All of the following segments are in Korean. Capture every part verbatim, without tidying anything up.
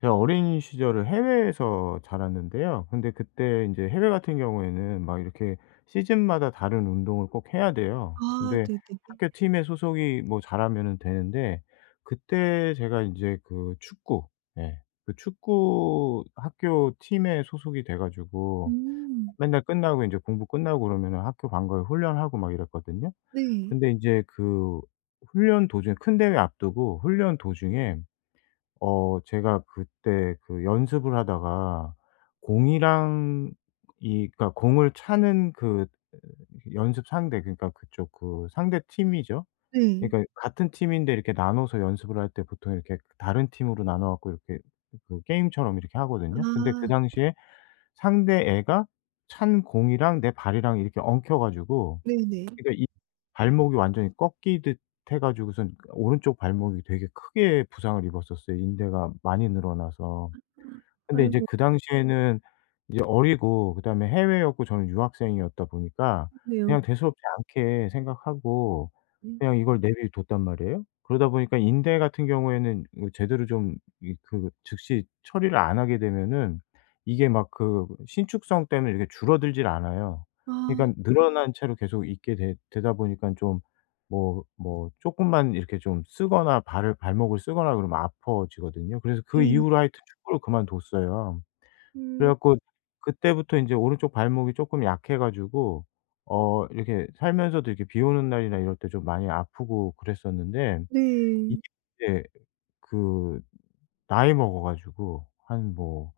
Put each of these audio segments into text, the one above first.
제가 어린 시절을 해외에서 자랐는데요. 근데 그때 인제 해외 같은 경우에는 막 이렇게 시즌마다 다른 운동을 꼭 해야 돼요. 아 근데 네네네. 학교 팀에 소속이 뭐 잘하면은 되는데, 그때 제가 인제 그 축구 예 그 축구 학교 팀에 소속이 돼 가지고 음. 맨날 끝나고 인제 공부 끝나고 그러면은 학교 간 거에 훈련하고 막 이랬거든요. 네. 근데 인제 그 훈련 도중에, 큰 대회 앞두고 훈련 도중에 어 제가 그때 그 연습을 하다가 공이랑 이 그러니까 공을 차는 그 연습 상대, 그러니까 그쪽 그 상대 팀이죠. 네. 그러니까 같은 팀인데 이렇게 나눠서 연습을 할 때 보통 이렇게 다른 팀으로 나눠 갖고 이렇게 그 게임처럼 이렇게 하거든요. 근데 그 아 당시에 상대 애가 찬 공이랑 내 발이랑 이렇게 엉켜 가지고, 네네. 그러니까 이 발목이 완전히 꺾이듯 해 가지고선 오른쪽 발목이 되게 크게 부상을 입었었어요, 인대가 많이 늘어나서. 근데 이제 아이고 그 당시에는 이제 어리고 그다음에 해외였고 저는 유학생이었다 보니까 네요. 그냥 대수롭지 않게 생각하고 음. 그냥 이걸 내비뒀단 말이에요. 그러다 보니까 인대 같은 경우에는 그 제대로 좀 이 그 즉시 처리를 안 하게 되면은 이게 막 그 신축성 때문에 이렇게 줄어들질 않아요. 아 그러니까 늘어난 채로 계속 있게 되 되다 보니깐 좀 뭐 뭐 조금만 이렇게 좀 쓰거나 발을 발목을 쓰거나 그러면 아파지거든요. 그래서 그 네. 이후로 하여튼 축구를 그만뒀어요. 그래 음 갖고 그때부터 이제 오른쪽 발목이 조금 약해 가지고 어 이렇게 살면서도 이렇게 비 오는 날이나 이럴 때 좀 많이 아프고 그랬었는데. 이게 네. 예 그 나이 먹어 가지고 한뭐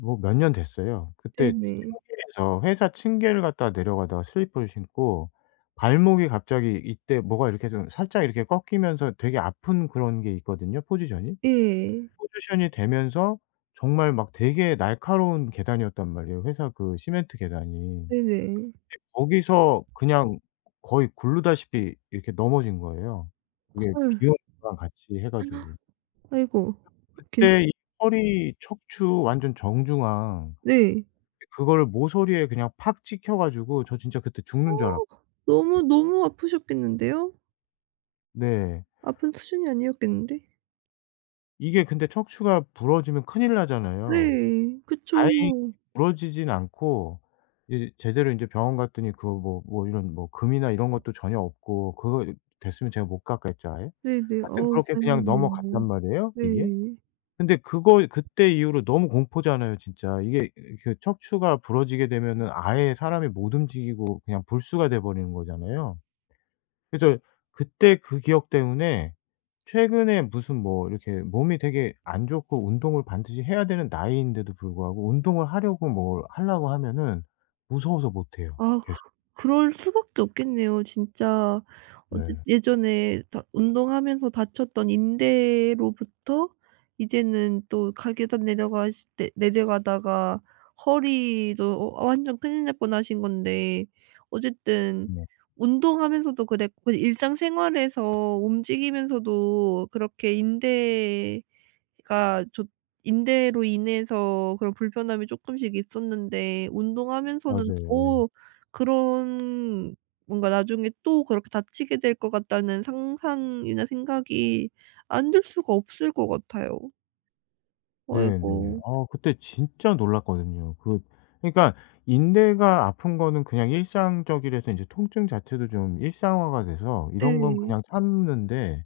뭐 몇 년 됐어요. 그때 네네. 층계에서, 회사 층계를 갔다가 내려가다가 슬리퍼를 신고 발목이 갑자기 이때 뭐가 이렇게 좀 살짝 이렇게 꺾이면서 되게 아픈 그런 게 있거든요, 포지션이. 예. 포지션이 되면서 정말 막 되게 날카로운 계단이었단 말이에요, 회사 그 시멘트 계단이. 네네. 거기서 그냥 거의 굴르다시피 이렇게 넘어진 거예요. 이게 헐. 비 오는 거랑 같이 해 가지고. 아이고. 괜 그때 이 허리 척추 완전 정중앙, 네. 그거를 모서리에 그냥 팍 찍혀 가지고 저 진짜 그때 어 죽는 줄 알았고. 너무, 너무 아프셨겠는데요? 네. 아픈 수준이 아니었겠는데? 이게 근데 척추가 부러지면 큰일 나잖아요. 네. 그쵸. 다행히 부러지진 않고 이제 제대로 인제 병원 갔더니 그 뭐 뭐 이런 뭐 금이나 이런 것도 전혀 없고, 그거 이 됐으면 제가 못 갔겠죠 아예? 네네. 하여튼 어우 그렇게 그냥 넘어갔단 다행이네요. 말이에요 이게. 네. 근데 그거 그때 이후로 너무 공포잖아요 진짜. 이게 그 척추가 부러지게 되면은 아예 사람이 못 움직이고 그냥 불수가 돼 버리는 거잖아요. 그래서 그때 그 기억 때문에 최근에 무슨 뭐 이렇게 몸이 되게 안 좋고 운동을 반드시 해야 되는 나이인데도 불구하고 운동을 하려고 뭘 하려고 하면은 무서워서 못 해요 아 계속. 그 그럴 수밖에 없겠네요. 진짜 어쨌 네. 예전에 다 운동하면서 다쳤던 인대로부터 이제는 또 계단 내려가실 때 내려가다가 허리도 어 완전 큰일 날 뻔하신 건데 어쨌든 네. 운동하면서도 그랬고 일상생활에서 움직이면서도 그렇게 인대 그러니까 저 인대로 인해서 그런 불편함이 쪼끔씩 있었는데 운동하면서는 맞아요. 예. 더 그런 뭔가 나중에 또 그렇게 다치게 될 것 같다는 상상이나 생각이 안 들 수가 없을 것 같아요. 네네. 아이고. 아 그때 진짜 놀랐거든요. 그 그러니까 인대가 아픈 거는 그냥 일상적이라서 인제 통증 자체도 좀 일상화가 돼서 이런 건 네. 그냥 참는데,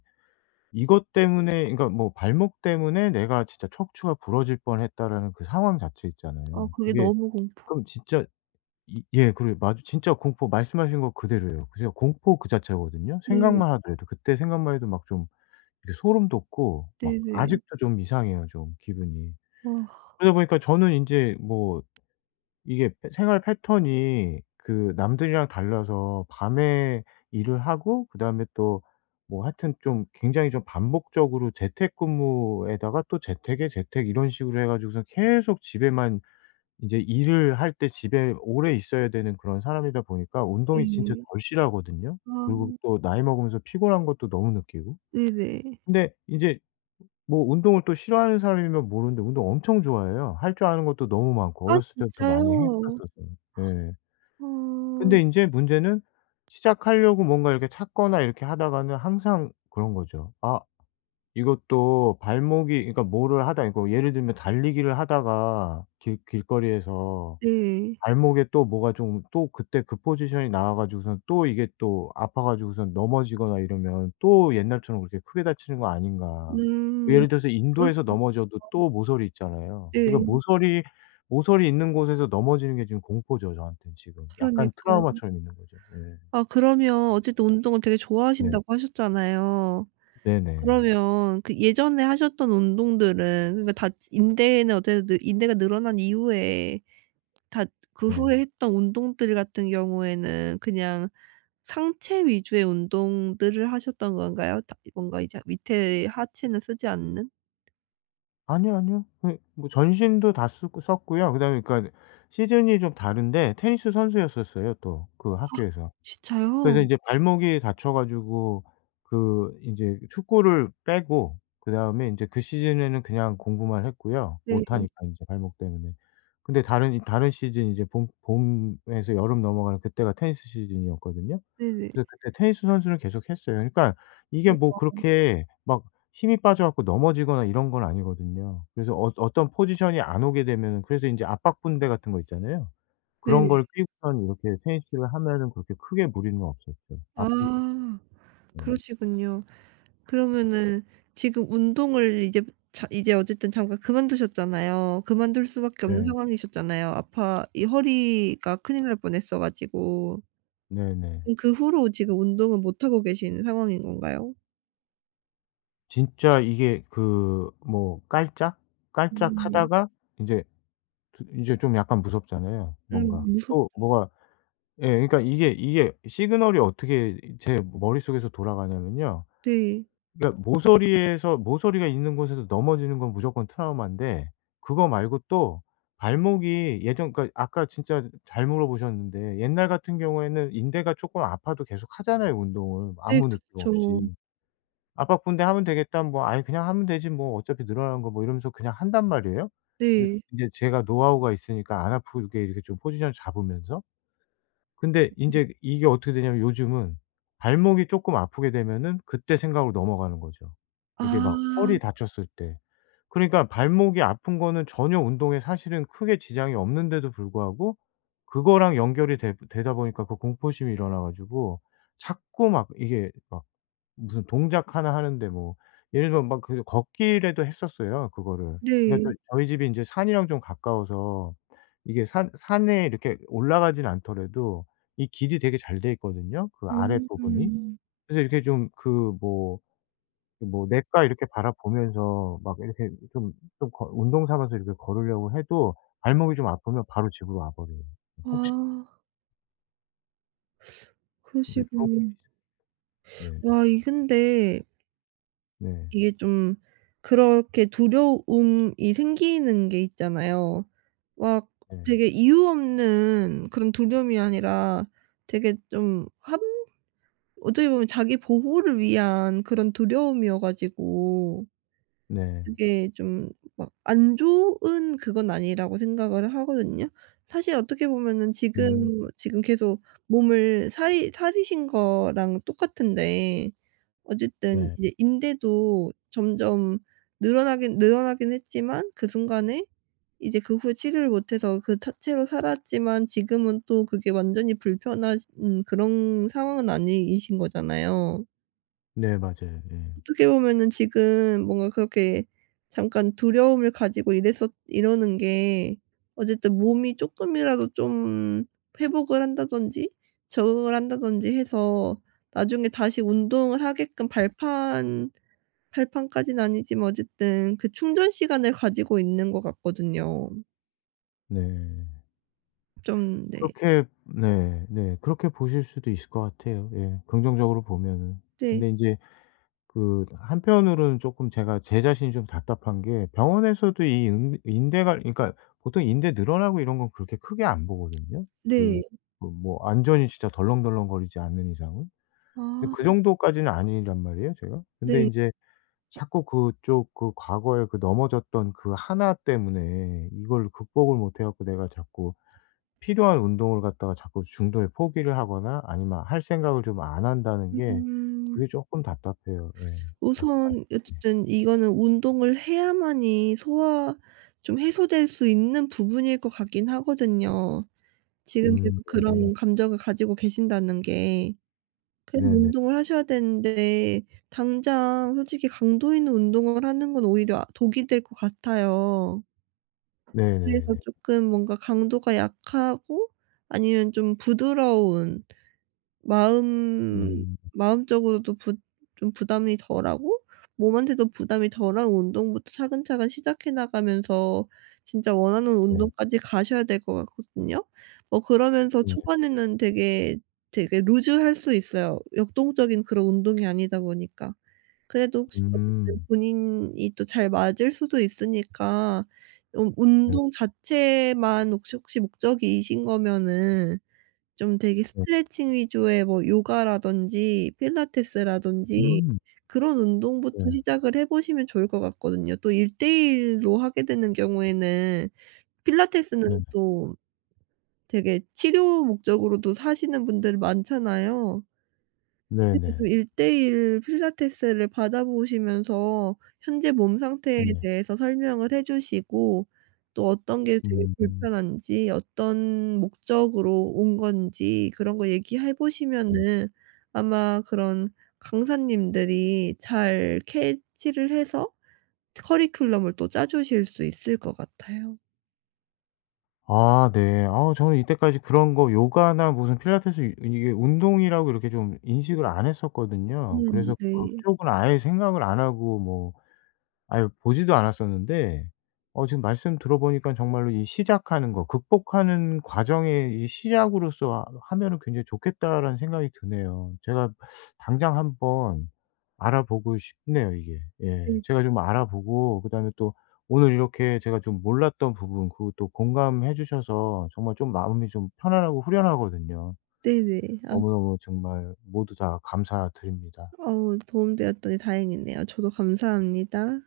이것 때문에 그러니까 뭐 발목 때문에 '내가 진짜 척추가 부러질 뻔했다.'라는 그 상황 자체 아 있잖아요. 그게 그게 너무 공포 그럼 진짜 이 예 그래요. 맞아 진짜 공포 말씀하신 거 그대로예요. 그냥 공포 그 자체거든요. 네. 생각만 하더라도, 그때 생각만 해도 막 좀 이렇게 소름 돋고 막 네네. 아직도 좀 이상해요 좀 기분이. 아 그러다 보니까 저는 인제 뭐 이게 패 생활 패턴이 그 남들이랑 달라서 밤에 일을 하고 그다음에 또 뭐 하여튼 좀 굉장히 좀 반복적으로 재택근무에다가 또 재택에 재택 이런 식으로 해가지고서 계속 집에만, 이제 일을 할 때 집에 오래 있어야 되는 그런 사람이다 보니까 운동이 진짜 네. 절실하거든요. 그리고 아 또 나이 먹으면서 피곤한 것도 너무 느끼고. 네네. 근데 이제 뭐 운동을 또 싫어하는 사람이면 모르는데 운동 엄청 좋아해요. 할 줄 아는 것도 너무 많고 아 어렸을 때부터 많이 진짜요? 했었어서. 예. 아 근데 인제 문제는 시작하려고 뭔가 이렇게 찾거나 이렇게 하다가는 항상 그런 거죠. '아 이것도 발목이.' 그러니까 뭐를 하다 이거 예를 들면 달리기를 하다가 길 길거리에서 네. 발목에 또 뭐가 좀 또 그때 그 포지션이 나와 가지고선 또 이게 또 아파 가지고선 넘어지거나 이러면 또 옛날처럼 그렇게 크게 다치는 거 아닌가. 그 음. 예를 들어서 그럴 인도에서 수 넘어져도 또 모서리 있잖아요. 그러니까 네. 모서리 모서리 있는 곳에서 넘어지는 게 지금 공포죠, 저한테는 지금. 약간 그러니까요. 트라우마처럼 있는 거죠. 예. 아 그러면 어쨌든 운동을 되게 네. 좋아하신다고 하셨잖아요. 네네. 그러면 그 예전에 하셨던 운동들은 그러니까 다 인대는 어쨌든 늘 인대가 늘어난 이후에 다 그 네. 후에 했던 운동들 같은 경우에는 그냥 상체 위주의 운동들을 하셨던 건가요? 다 뭔가 이제 밑에 하체는 쓰지 않는? 아니요, 아니요. 그 뭐 전신도 다 쓰고 썼고요. 그다음에 그러니까 시즌이 좀 다른데 테니스 선수였었어요, 또 그 학교에서. 진짜요? 그래서 인제 발목이 다쳐 가지고 그 인제 축구를 빼고 그다음에 인제 그 시즌에는 그냥 공부만 했고요. 못 네. 하니까 인제 발목 때문에. 근데 다른 이 다른 시즌 이제 봄 봄에서 여름 넘어가는 그때가 테니스 시즌이었거든요. 네네. 그래서 그때 테니스 선수를 계속 했어요. 그러니까 이게 뭐 그렇게 막 힘이 빠져 갖고 넘어지거나 이런 건 아니거든요. 그래서 어 어떤 포지션이 안 오게 되면은, 그래서 인제 압박 분대 같은 거 있잖아요. 그런 네네. 걸 끼고선 이렇게 테니스를 하면은 그렇게 크게 무리는 없었죠. 아프고. 아 네. 그러시군요. 그러면은 지금 운동을 이제 자 이제 어쨌든 잠깐 그만두셨잖아요. 그만둘 수밖에 없는 상황이셨잖아요. 아파 이 허리가 큰일 날 뻔했어 가지고. 네네. 그럼 그 후로 지금 운동은 못 하고 계신 상황인 건가요? 진짜 이게 그 뭐 깔짝? 음. 깔짝하다가 인제 드 인제 좀 약간 무섭잖아요, 뭔가. 음 무섭 또 뭐가 예 그러니까 이게, 이게 시그널이 어떻게 제 머릿속에서 돌아가냐면요. 네. 그러니까 모서리에서 모서리가 있는 곳에서 넘어지는 건 무조건 트라우마인데, 그거 말고 또 발목이 예전 그러니까 아까 진짜 잘 물어보셨는데 옛날 같은 경우에는 인대가 쪼끔 아파도 계속 하잖아요 운동을 네 아무 느낌 그쵸. 없이. '아팠군데 하면 되겠다.' 뭐 '아이 그냥 하면 되지 뭐 어차피 늘어나는 거 뭐.' 이러면서 그냥 한단 말이에요. 근데 네. 인제 제가 노하우가 있으니까 안 아프게 이렇게 좀 포지션을 잡으면서. 근데 인제 이게 어떻게 되냐면 요즘은 발목이 쪼끔 아프게 되면은 그때 생각으로 넘어가는 거죠. 이게 막 아 허리 다쳤을 때. 그러니까 발목이 아픈 거는 전혀 운동에 사실은 크게 지장이 없는데도 불구하고 그거랑 연결이 되 되다 보니까 그 공포심이 일어나 가지고 자꾸 막 이게 막 무슨 동작 하나 하는데 뭐 예를 들면 막 그 걷기라도 했었어요 그거를. 그러니까 네. 저 저희 집이 인제 산이랑 좀 가까워서 이게 산 산에 이렇게 올라가진 않더라도 이 길이 되게 잘 돼 있거든요 그 아랫부분이. 음. 그래서 이렇게 좀 그 뭐 뭐 냇가 이렇게 바라보면서 막 이렇게 좀 좀 걷 운동 삼아서 이렇게 걸으려고 해도 발목이 좀 아프면 바로 집으로 와 버려요. 혹시 아 네. 그런 게 그러시군요. 네. 와 이 근데 네. 이게 좀 그렇게 두려움이 생기는 게 있잖아요. 막 네. 되게 이유 없는 그런 두려움이 아니라 되게 좀 함 어떻게 보면 자기 보호를 위한 그런 두려움이어 가지고 네. 그게 좀 막 안 좋은 그건 아니라고 생각을 하거든요. 사실 어떻게 보면은 지금 음. 지금 계속 몸을 사리 사리신 거랑 똑같은데 어쨌든 네. 이제 인대도 점점 늘어나긴 늘어나긴 했지만 그 순간에 이제 그 후에 치료를 못 해서 그 자체로 살았지만 지금은 또 그게 완전히 불편하신 그런 상황은 아니신 거잖아요. 네 맞아요. 예. 어떻게 보면은 지금 뭔가 그렇게 잠깐 두려움을 가지고 이랬었 이러는 게 어쨌든 몸이 쪼끔이라도 좀 회복을 한다든지 적응을 한다든지 해서 나중에 다시 운동을 하게끔 발판 할 판까지는 아니지만 어쨌든 그 충전 시간을 가지고 있는 것 같거든요. 네. 좀 네. 그렇게 네. 네. 그렇게 보실 수도 있을 것 같아요. 예. 긍정적으로 보면은. 네. 근데 인제 그 한편으로는 쪼끔 제가 제 자신이 좀 답답한 게 병원에서도 이 은 인대가 그러니까 보통 인대 늘어나고 이런 건 그렇게 크게 안 보거든요. 그 네. 그 뭐 안전이 진짜 덜렁덜렁거리지 않는 이상은. 근데 그 아 정도까지는 아니란 말이에요 제가. 근데 네. 인제 자꾸 그쪽 그 과거에 그 넘어졌던 그 하나 때문에 이걸 극복을 못 해 갖고 내가 자꾸 필요한 운동을 갖다가 자꾸 중도에 포기를 하거나 아니면 할 생각을 좀 안 한다는 게, 음. 그게 쪼끔 답답해요. 예. 약간. 우선 네. 어쨌든 이거는 운동을 해야만이 소화 좀 해소될 수 있는 부분일 것 같긴 하거든요. 지금 음 계속 네네. 그런 감정을 가지고 계신다는 게. 그래서 네네. 운동을 하셔야 되는데 당장 솔직히 강도 있는 운동을 하는 건 오히려 아 독이 될 것 같아요. 그래서 네네네. 쪼끔 뭔가 강도가 약하고 아니면 좀 부드러운 마음 음 마음적으로도 부 좀 부담이 덜하고 몸한테도 부담이 덜한 운동부터 차근차근 시작해 나가면서 진짜 원하는 네. 운동까지 가셔야 될 것 같거든요. 어 그러면서 네. 초반에는 되게, 되게 루즈할 수 있어요 역동적인 그런 운동이 아니다 보니까. 그래도 혹시 어쨌든 음. 본인이 또 잘 맞을 수도 있으니까 좀 네 운동 자체만 혹시 혹시 목적이신 거면은 좀 되게 네. 스트레칭 위주의 뭐 요가라든지 필라테스라든지 음. 그런 네. 운동부터 시작을 해 보시면 좋을 것 같거든요. 또 일 대 일 로 하게 되는 경우에는 필라테스는 네. 또 되게 치료 목적으로도 하시는 분들 많잖아요. 네네. 그래서 좀 네. 일 대일 필라테스를 받아보시면서 현재 몸 상태에 네. 대해서 설명을 해 주시고 또 어떤 게 되게 음. 불편한지 어떤 목적으로 온 건지 그런 거 얘기해 네. 보시면은 아마 그런 강사님들이 잘 캐치를 해서 커리큘럼을 또 짜 주실 수 있을 것 같아요. 아 네. 아 저는 이때까지 그런 거 요가나 무슨 필라테스 이 이게 운동이라고 이렇게 좀 인식을 안 했었거든요. 그래서 음 네. 그쪽은 아예 생각을 안 하고 뭐 아유 보지도 않았었는데, 어 지금 말씀 들어보니까 정말로 이 시작하는 거 극복하는 과정의 이 시작으로서 하 하면은 굉장히 좋겠다라는 생각이 드네요. 제가 당장 한번 알아보고 싶네요 이게. 예. 네 제가 좀 알아보고 그다음에 또 오늘 이렇게 제가 좀 몰랐던 부분 그리고 또 공감해 주셔서 정말 좀 마음이 좀 편안하고 후련하거든요. 네네. 아 너무너무 정말 모두 다 감사드립니다. 어우 도움 되었더니 다행이네요. 저도 감사합니다.